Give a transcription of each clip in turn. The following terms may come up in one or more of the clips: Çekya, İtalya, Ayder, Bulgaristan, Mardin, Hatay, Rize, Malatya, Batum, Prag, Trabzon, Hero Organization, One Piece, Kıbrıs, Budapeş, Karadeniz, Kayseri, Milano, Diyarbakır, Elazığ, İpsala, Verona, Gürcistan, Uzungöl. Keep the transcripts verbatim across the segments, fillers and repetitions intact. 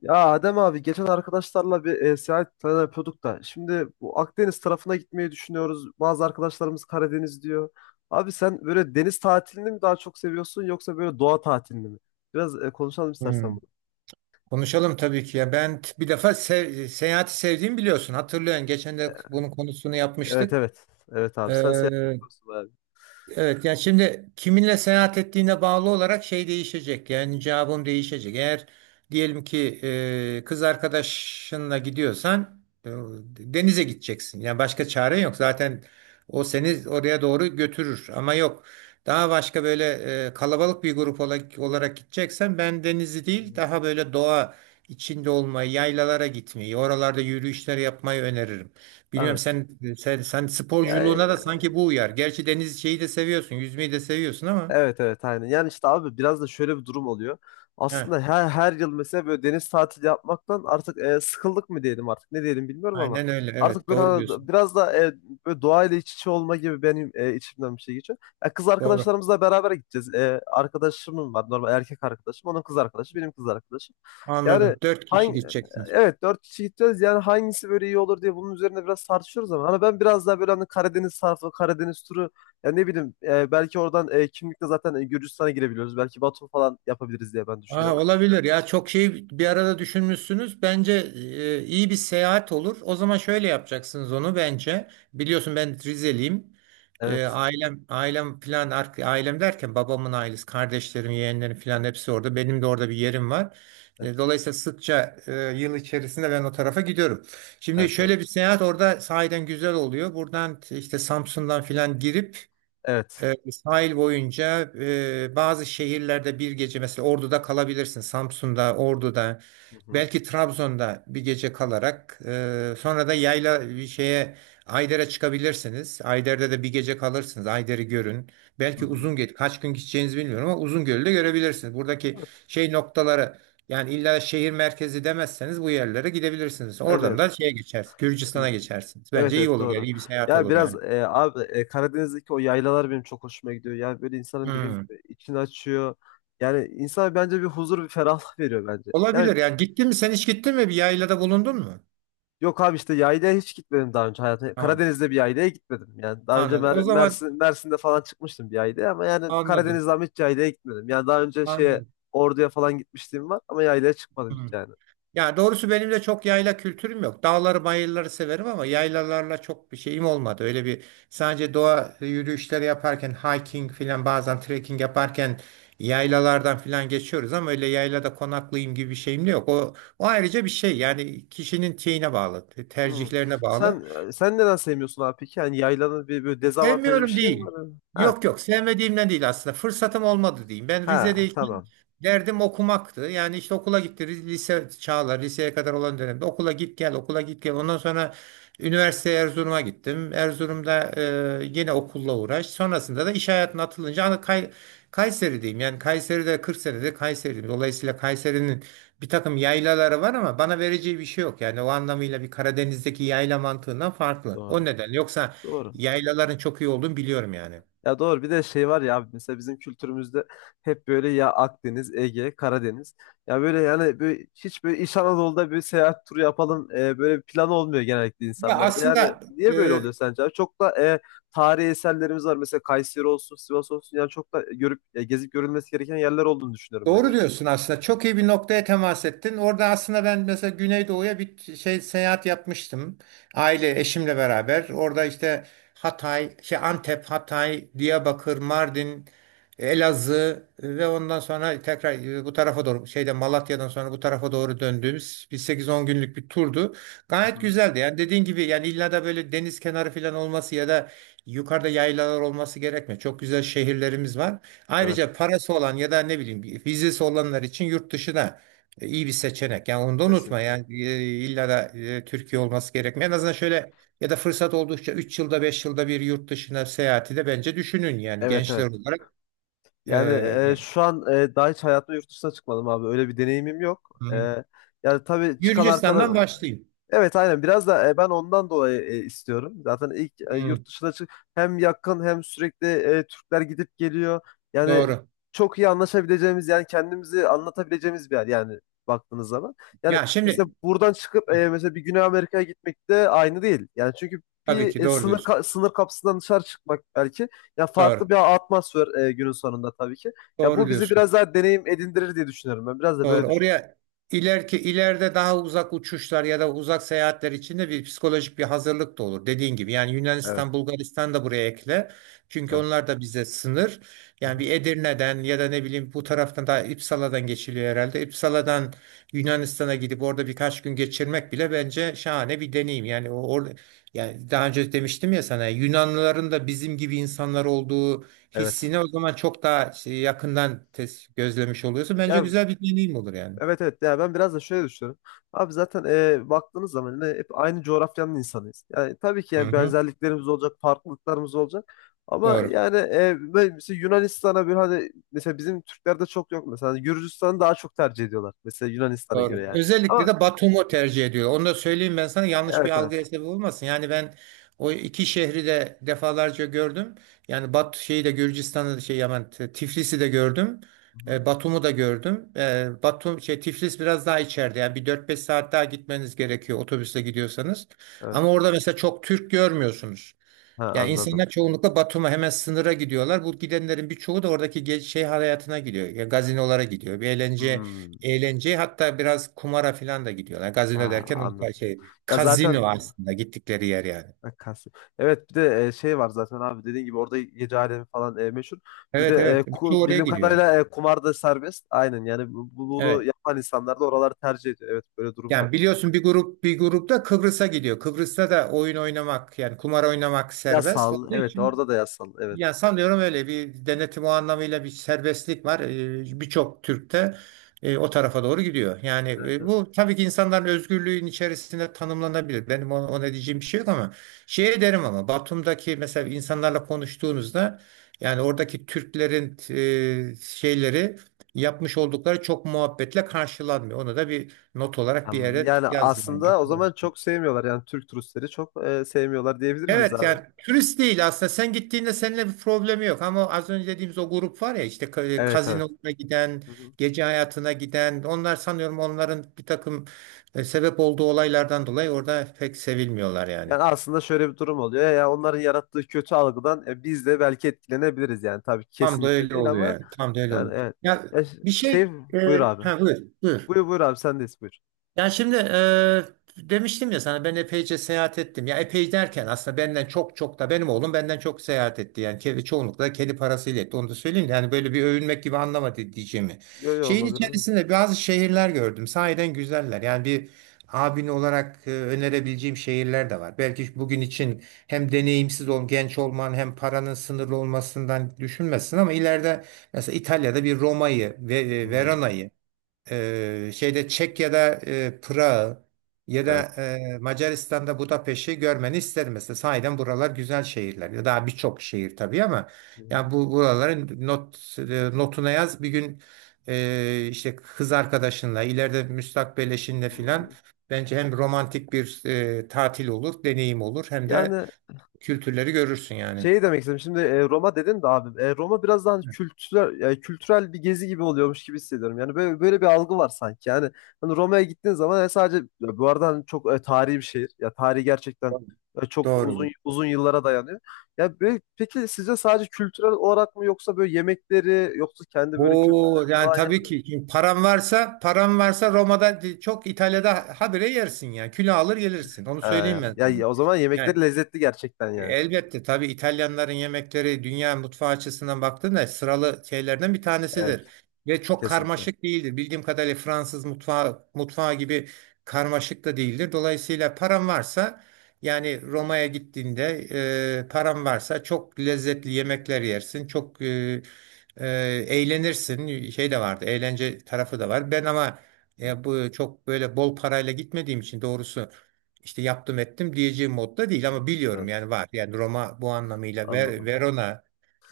Ya Adem abi geçen arkadaşlarla bir e, seyahat planı yapıyorduk da şimdi bu Akdeniz tarafına gitmeyi düşünüyoruz. Bazı arkadaşlarımız Karadeniz diyor. Abi sen böyle deniz tatilini mi daha çok seviyorsun yoksa böyle doğa tatilini mi? Biraz e, konuşalım istersen Hmm. bunu. Konuşalım tabii ki ya. Ben t- bir defa sev- seyahati sevdiğimi biliyorsun. Hatırlıyorsun. Geçen de bunun konusunu Evet, yapmıştık. evet. Evet abi sen seyahat Ee, yapıyorsun abi. Evet, yani şimdi kiminle seyahat ettiğine bağlı olarak şey değişecek. Yani cevabım değişecek. Eğer diyelim ki e, kız arkadaşınla gidiyorsan e, denize gideceksin. Yani başka çare yok. Zaten o seni oraya doğru götürür. Ama yok. Daha başka böyle e, kalabalık bir grup ola- olarak gideceksen ben denizi değil daha böyle doğa içinde olmayı, yaylalara gitmeyi, oralarda yürüyüşler yapmayı öneririm. Bilmiyorum Evet. sen, sen sen Ya, sporculuğuna da sanki bu uyar. Gerçi deniz şeyi de seviyorsun, yüzmeyi de seviyorsun ama. evet evet, aynen. Yani işte abi biraz da şöyle bir durum oluyor. Heh, Aslında her, her yıl mesela böyle deniz tatili yapmaktan artık e, sıkıldık mı diyelim artık ne diyelim bilmiyorum ama aynen öyle. artık Evet, böyle doğru hani diyorsun. biraz da e, böyle doğayla iç içe olma gibi benim e, içimden bir şey geçiyor. Ya kız Doğru. arkadaşlarımızla beraber gideceğiz. E, arkadaşımın var normal erkek arkadaşım onun kız arkadaşı benim kız arkadaşım. Yani Anladım. Dört kişi hangi gideceksiniz. evet dört kişi gideceğiz, yani hangisi böyle iyi olur diye bunun üzerine biraz tartışıyoruz ama hani ben biraz daha böyle hani Karadeniz tarafı Karadeniz turu ya ne bileyim e, belki oradan e, kimlikle zaten e, Gürcistan'a girebiliyoruz. Belki Batum falan yapabiliriz diye ben Aa, düşünüyorum. olabilir ya, çok şey bir arada düşünmüşsünüz. Bence e, iyi bir seyahat olur. O zaman şöyle yapacaksınız onu bence. Biliyorsun ben Rizeliyim. E, Evet. ailem ailem falan, ar- ailem derken babamın ailesi, kardeşlerim, yeğenlerim falan hepsi orada. Benim de orada bir yerim var. E, Evet. Dolayısıyla sıkça e, yıl içerisinde ben o tarafa gidiyorum. Şimdi Evet. Evet. şöyle bir seyahat orada sahiden güzel oluyor. Buradan t- işte Samsun'dan falan girip Evet. e, sahil boyunca e, bazı şehirlerde bir gece mesela Ordu'da kalabilirsin. Samsun'da, Ordu'da, Hı hı. belki Trabzon'da bir gece kalarak e, sonra da yayla bir şeye, Ayder'e çıkabilirsiniz. Ayder'de de bir gece kalırsınız. Ayder'i görün. Hı Belki hı. Uzungöl, kaç gün gideceğinizi bilmiyorum ama, Uzungöl'ü de görebilirsiniz. Buradaki Evet. şey noktaları, yani illa şehir merkezi demezseniz bu yerlere gidebilirsiniz. Evet. Oradan Evet. da şeye geçersiniz. E, Gürcistan'a geçersiniz. evet Bence iyi evet, olur, yani doğru. iyi bir seyahat Ya olur biraz yani. e, abi e, Karadeniz'deki o yaylalar benim çok hoşuma gidiyor. Yani böyle insanın dediğim Hmm. gibi içini açıyor. Yani insana bence bir huzur, bir ferahlık veriyor bence. Yani Olabilir yani. Gittin mi sen hiç, gittin mi bir yaylada bulundun mu? yok abi, işte yaylaya hiç gitmedim daha önce hayatımda. Tamam, Karadeniz'de bir yaylaya gitmedim. Yani daha önce anladım. O Mer- zaman Mersin, Mersin'de falan çıkmıştım bir yaylaya ama yani anladın. Karadeniz'de ama hiç yaylaya gitmedim. Yani daha önce şeye Anladım. Ordu'ya falan gitmişliğim var ama yaylaya çıkmadım Hı. hiç yani. Yani doğrusu benim de çok yayla kültürüm yok. Dağları bayırları severim ama yaylalarla çok bir şeyim olmadı. Öyle bir, sadece doğa yürüyüşleri yaparken hiking filan, bazen trekking yaparken yaylalardan filan geçiyoruz ama öyle yaylada konaklayayım gibi bir şeyim de yok. O, o ayrıca bir şey, yani kişinin şeyine bağlı, Hmm. tercihlerine bağlı. Sen e, sen neden sevmiyorsun abi peki? Yani yaylanın bir böyle dezavantajı bir Sevmiyorum şey mi değil. var? Ha, Yok yok sevmediğimden değil aslında. Fırsatım olmadı diyeyim. Ben ha, Rize'deyken tamam. derdim okumaktı. Yani işte okula gitti. Ri- Lise çağlar, liseye kadar olan dönemde okula git gel, okula git gel. Ondan sonra üniversiteye Erzurum'a gittim. Erzurum'da e, yine okulla uğraş. Sonrasında da iş hayatına atılınca hani Kay, Kayseri'deyim. Yani Kayseri'de kırk senedir Kayseri'deyim. Dolayısıyla Kayseri'nin bir takım yaylaları var ama bana vereceği bir şey yok. Yani o anlamıyla bir Karadeniz'deki yayla mantığından farklı. O Doğru. neden. Yoksa Doğru. yaylaların çok iyi olduğunu biliyorum yani. Ya doğru, bir de şey var ya abi, mesela bizim kültürümüzde hep böyle ya Akdeniz, Ege, Karadeniz. Ya böyle yani böyle hiç böyle İç Anadolu'da bir seyahat turu yapalım, e, böyle bir plan olmuyor genellikle Ya insanlarda. Yani aslında niye böyle e, oluyor sence abi? Çok da e, tarihi eserlerimiz var mesela Kayseri olsun, Sivas olsun, yani çok da görüp e, gezip görülmesi gereken yerler olduğunu düşünüyorum ben doğru yani. diyorsun aslında. Çok iyi bir noktaya temas ettin. Orada aslında ben mesela Güneydoğu'ya bir şey, seyahat yapmıştım. Aile, eşimle beraber. Orada işte Hatay, şey Antep, Hatay, Diyarbakır, Mardin, Elazığ e, ve ondan sonra tekrar e, bu tarafa doğru şeyde, Malatya'dan sonra bu tarafa doğru döndüğümüz bir sekiz on günlük bir turdu. Hı Gayet hı. güzeldi. Yani dediğin gibi, yani illa da böyle deniz kenarı falan olması ya da yukarıda yaylalar olması gerekmiyor. Çok güzel şehirlerimiz var. Evet, Ayrıca parası olan ya da ne bileyim bir vizesi olanlar için yurt dışı da e, iyi bir seçenek. Yani onu da unutma. kesinlikle. Yani e, illa da e, Türkiye olması gerekmiyor. En azından şöyle, ya da fırsat oldukça üç yılda beş yılda bir yurt dışına seyahati de bence düşünün yani Evet gençler evet. olarak. E, Yani e, Yani. şu an e, daha hiç hayatımda yurt dışına çıkmadım abi. Öyle bir deneyimim yok. Hmm. E, yani tabii çıkan arkadaş... Gürcistan'dan başlayayım. Evet aynen, biraz da e, ben ondan dolayı e, istiyorum. Zaten ilk e, Hmm, yurt dışına çık, hem yakın hem sürekli e, Türkler gidip geliyor. Yani doğru. çok iyi anlaşabileceğimiz, yani kendimizi anlatabileceğimiz bir yer yani baktığınız zaman. Yani Ya mesela şimdi buradan çıkıp e, mesela bir Güney Amerika'ya gitmek de aynı değil. Yani çünkü tabii bir ki e, doğru sınır diyorsun. ka- sınır kapısından dışarı çıkmak belki ya farklı Doğru. bir atmosfer, e, günün sonunda tabii ki. Ya Doğru bu bizi diyorsun. biraz daha deneyim edindirir diye düşünüyorum ben. Biraz da böyle Doğru. düşünüyorum. Oraya ileriki ileride daha uzak uçuşlar ya da uzak seyahatler için de bir psikolojik bir hazırlık da olur. Dediğin gibi yani Evet, Yunanistan, Bulgaristan da buraya ekle. Çünkü evet. onlar da bize sınır. Hı Yani hı. bir Edirne'den ya da ne bileyim bu taraftan da İpsala'dan geçiliyor herhalde. İpsala'dan Yunanistan'a gidip orada birkaç gün geçirmek bile bence şahane bir deneyim. Yani o or- yani daha önce demiştim ya sana, Yunanlıların da bizim gibi insanlar olduğu Evet. hissini o zaman çok daha şey, yakından tes- gözlemiş oluyorsun. Bence Ya güzel bir deneyim olur yani. evet evet, ya ben biraz da şöyle düşünüyorum. Abi zaten e, baktığınız zaman yine hep aynı coğrafyanın insanıyız. Yani tabii ki Hı yani hı. benzerliklerimiz olacak, farklılıklarımız olacak. Ama Doğru. yani e, böyle mesela Yunanistan'a bir hani, mesela bizim Türklerde çok yok mesela. Hani Gürcistan'ı daha çok tercih ediyorlar mesela Yunanistan'a Doğru. göre yani. Özellikle Ama de Batum'u tercih ediyor. Onu da söyleyeyim ben sana, yanlış bir evet evet. algıya sebep olmasın. Yani ben o iki şehri de defalarca gördüm. Yani Bat şeyi de, Gürcistan'ı da, şey Yaman T- Tiflis'i de gördüm. Hı hı. E, Batum'u da gördüm. E, Batum şey, Tiflis biraz daha içeride. Yani bir dört beş saat daha gitmeniz gerekiyor otobüsle gidiyorsanız. Evet. Ama orada mesela çok Türk görmüyorsunuz. Ha, Yani anladım. insanlar çoğunlukla Batum'a, hemen sınıra gidiyorlar. Bu gidenlerin birçoğu da oradaki ge- şey hayatına gidiyor. Ya gazinolara gidiyor. Bir eğlence, Hmm. eğlence, hatta biraz kumara falan da gidiyorlar. Gazino Ha, derken o tarz anladım. şey, Ya zaten kazino aslında gittikleri yer yani. e, Kasım. Evet bir de e, şey var zaten abi, dediğin gibi orada gece alemi falan e, meşhur. Bir de Evet, e, evet. Birçoğu ku- oraya bildiğim gidiyor. kadarıyla e, kumar da serbest. Aynen, yani bu- bu- bunu Evet. yapan insanlar da oraları tercih ediyor. Evet, böyle durum var. Yani biliyorsun bir grup, bir grupta Kıbrıs'a gidiyor. Kıbrıs'ta da oyun oynamak, yani kumar oynamak serbest Yasal, olduğu evet için, orada da yasal, evet. ya sanıyorum öyle bir denetim, o anlamıyla bir serbestlik var. Ee, Birçok Türk'te o tarafa doğru gidiyor. Yani Evet e, evet. bu tabii ki insanların özgürlüğün içerisinde tanımlanabilir. Benim ona, ona diyeceğim bir şey yok ama şey derim ama, Batum'daki mesela insanlarla konuştuğunuzda, yani oradaki Türklerin e, şeyleri yapmış oldukları çok muhabbetle karşılanmıyor. Onu da bir not olarak bir Am, yere Yani yaz yani. aslında o zaman çok sevmiyorlar, yani Türk turistleri çok e, sevmiyorlar diyebilir miyiz Evet, abi? yani turist değil aslında, sen gittiğinde seninle bir problemi yok ama az önce dediğimiz o grup var ya işte, ka- e, Evet evet. kazinolara giden, Hı hı. gece hayatına giden, onlar sanıyorum onların bir takım e, sebep olduğu olaylardan dolayı orada pek sevilmiyorlar yani. Yani aslında şöyle bir durum oluyor. Ya onların yarattığı kötü algıdan e, biz de belki etkilenebiliriz yani. Tabii ki Tam da kesinlikle öyle değil oluyor ama yani, tam da öyle oluyor. yani evet. Ya Ya ş- bir şey şey, e, buyur abi. ha, buyur, buyur. Buyur, buyur abi, sendeyiz, buyur. Yani şimdi eee, demiştim ya sana ben epeyce seyahat ettim. Ya epey derken aslında benden çok, çok da benim oğlum benden çok seyahat etti. Yani kedi, çoğunlukla kedi parasıyla etti. Onu da söyleyeyim. De yani böyle bir övünmek gibi anlamadı diyeceğimi. Yo yo, Şeyin olabilir. içerisinde bazı şehirler gördüm. Sahiden güzeller. Yani bir abin olarak e, önerebileceğim şehirler de var. Belki bugün için hem deneyimsiz ol, genç olman hem paranın sınırlı olmasından düşünmezsin ama ileride mesela İtalya'da bir Roma'yı ve Hı e, hı. Verona'yı, ee, şeyde Çekya'da e, Prag'ı, ya da Evet. e, Macaristan'da Budapeş'i görmeni isterim mesela. Sahiden buralar güzel şehirler. Ya daha birçok şehir tabii ama Hı hı. ya bu buraların not e, notuna yaz. Bir gün e, işte kız arkadaşınla, ileride müstakbel eşinle filan, Hı. bence hem romantik bir e, tatil olur, deneyim olur, hem de Yani kültürleri görürsün yani. şey demek istedim. Şimdi e, Roma dedin de abi. e, Roma biraz daha hani kültürel, yani kültürel bir gezi gibi oluyormuş gibi hissediyorum. Yani böyle böyle bir algı var sanki. Yani hani Roma'ya gittiğin zaman e, sadece ya, bu arada hani çok e, tarihi bir şehir. Ya tarihi gerçekten e, çok Doğru. uzun uzun yıllara dayanıyor. Ya böyle, peki sizce sadece kültürel olarak mı yoksa böyle yemekleri yoksa kendi böyle Oo kültürleri yani falan yani? tabii ki. Şimdi param varsa, param varsa Roma'da, çok İtalya'da habire yersin ya. Kilo alır gelirsin. Onu Ee, söyleyeyim ben ya sana. ya o zaman yemekleri Yani. lezzetli gerçekten E, yani. Elbette tabii İtalyanların yemekleri dünya mutfağı açısından baktığında sıralı şeylerden bir Evet. tanesidir. Ve çok Kesinlikle. karmaşık değildir. Bildiğim kadarıyla Fransız mutfağı, mutfağı gibi karmaşık da değildir. Dolayısıyla param varsa, yani Roma'ya gittiğinde e, param varsa çok lezzetli yemekler yersin. Çok e, e, Eğlenirsin. Şey de vardı, eğlence tarafı da var. Ben ama Hı, e, bu çok böyle bol parayla gitmediğim için doğrusu, işte yaptım ettim diyeceğim modda değil hı. ama biliyorum Evet, yani var. Yani Roma bu anlamıyla Ver- anladım. Verona,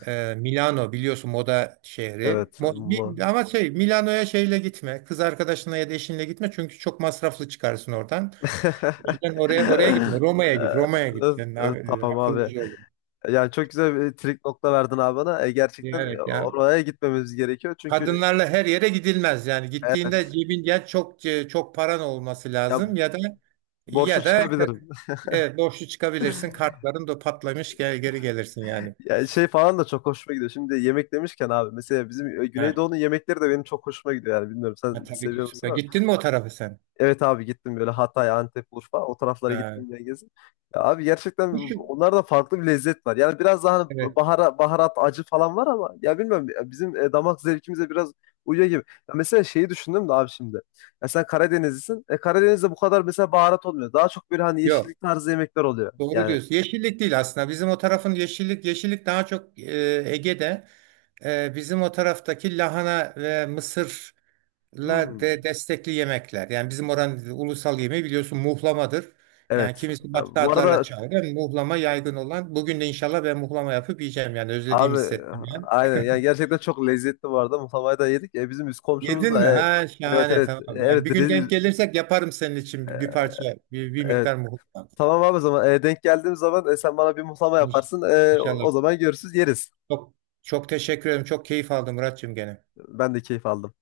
e, Milano biliyorsun moda şehri. Evet, Mo- ama... Mi- ama şey, Milano'ya şeyle gitme. Kız arkadaşınla ya da eşinle gitme çünkü çok masraflı çıkarsın oradan. O yüzden oraya oraya gitme. Roma'ya Ee, git. Roma'ya git. evet, Sen evet, a- e, tamam abi. akıllıca ol. Yani çok güzel bir trik nokta verdin abi bana. E, gerçekten e, Yani ya oraya gitmemiz gerekiyor. Çünkü kadınlarla her yere gidilmez. Yani gittiğinde evet, cebin, ya çok e, çok paran olması ya lazım, ya da, borçlu ya da çıkabilirim. evet borçlu çıkabilirsin. Kartların da patlamış gel, geri gelirsin yani. Yani şey falan da çok hoşuma gidiyor. Şimdi yemek demişken abi mesela bizim e, Ha, Güneydoğu'nun yemekleri de benim çok hoşuma gidiyor yani, bilmiyorum sen ha, tabii ki seviyor musun? süper. Gittin mi o tarafa sen? Evet abi, gittim böyle Hatay, Antep, Urfa o taraflara Ha, gittim diye gezdim. Ya abi gerçekten bu şu- onlarda farklı bir lezzet var. Yani biraz daha hani evet. bahara, baharat, acı falan var ama ya bilmiyorum ya bizim e, damak zevkimize biraz uyuyor gibi. Ya mesela şeyi düşündüm de abi şimdi. Ya sen Karadenizlisin. E, Karadeniz'de bu kadar mesela baharat olmuyor. Daha çok böyle hani Yok. yeşillik tarzı yemekler oluyor. Doğru Yani diyorsun. Yeşillik değil aslında. Bizim o tarafın yeşillik, yeşillik daha çok e, Ege'de. E, bizim o taraftaki lahana ve mısırla hmm, de destekli yemekler. Yani bizim oranın ulusal yemeği biliyorsun muhlamadır. Yani evet. kimisi Ya başka bu adlarla arada çağırıyor. Muhlama yaygın olan. Bugün de inşallah ben muhlama yapıp yiyeceğim. Yani özlediğimi abi, hissettim yani. aynen yani gerçekten çok lezzetli bu arada. Muhlamayı da yedik. E, bizim üst komşumuz Yedin mi? da e, Ha evet şahane, evet. E, tamam. Yani evet bir gün Riz- denk gelirsek yaparım senin için bir bir e, parça, bir, bir evet, miktar muhakkak. tamam abi. O zaman e, denk geldiğim zaman e, sen bana bir muhlama İnş- yaparsın. E, o İnşallah. o zaman görürsüz yeriz. Çok Çok teşekkür ederim. Çok keyif aldım Muratçığım gene. Ben de keyif aldım.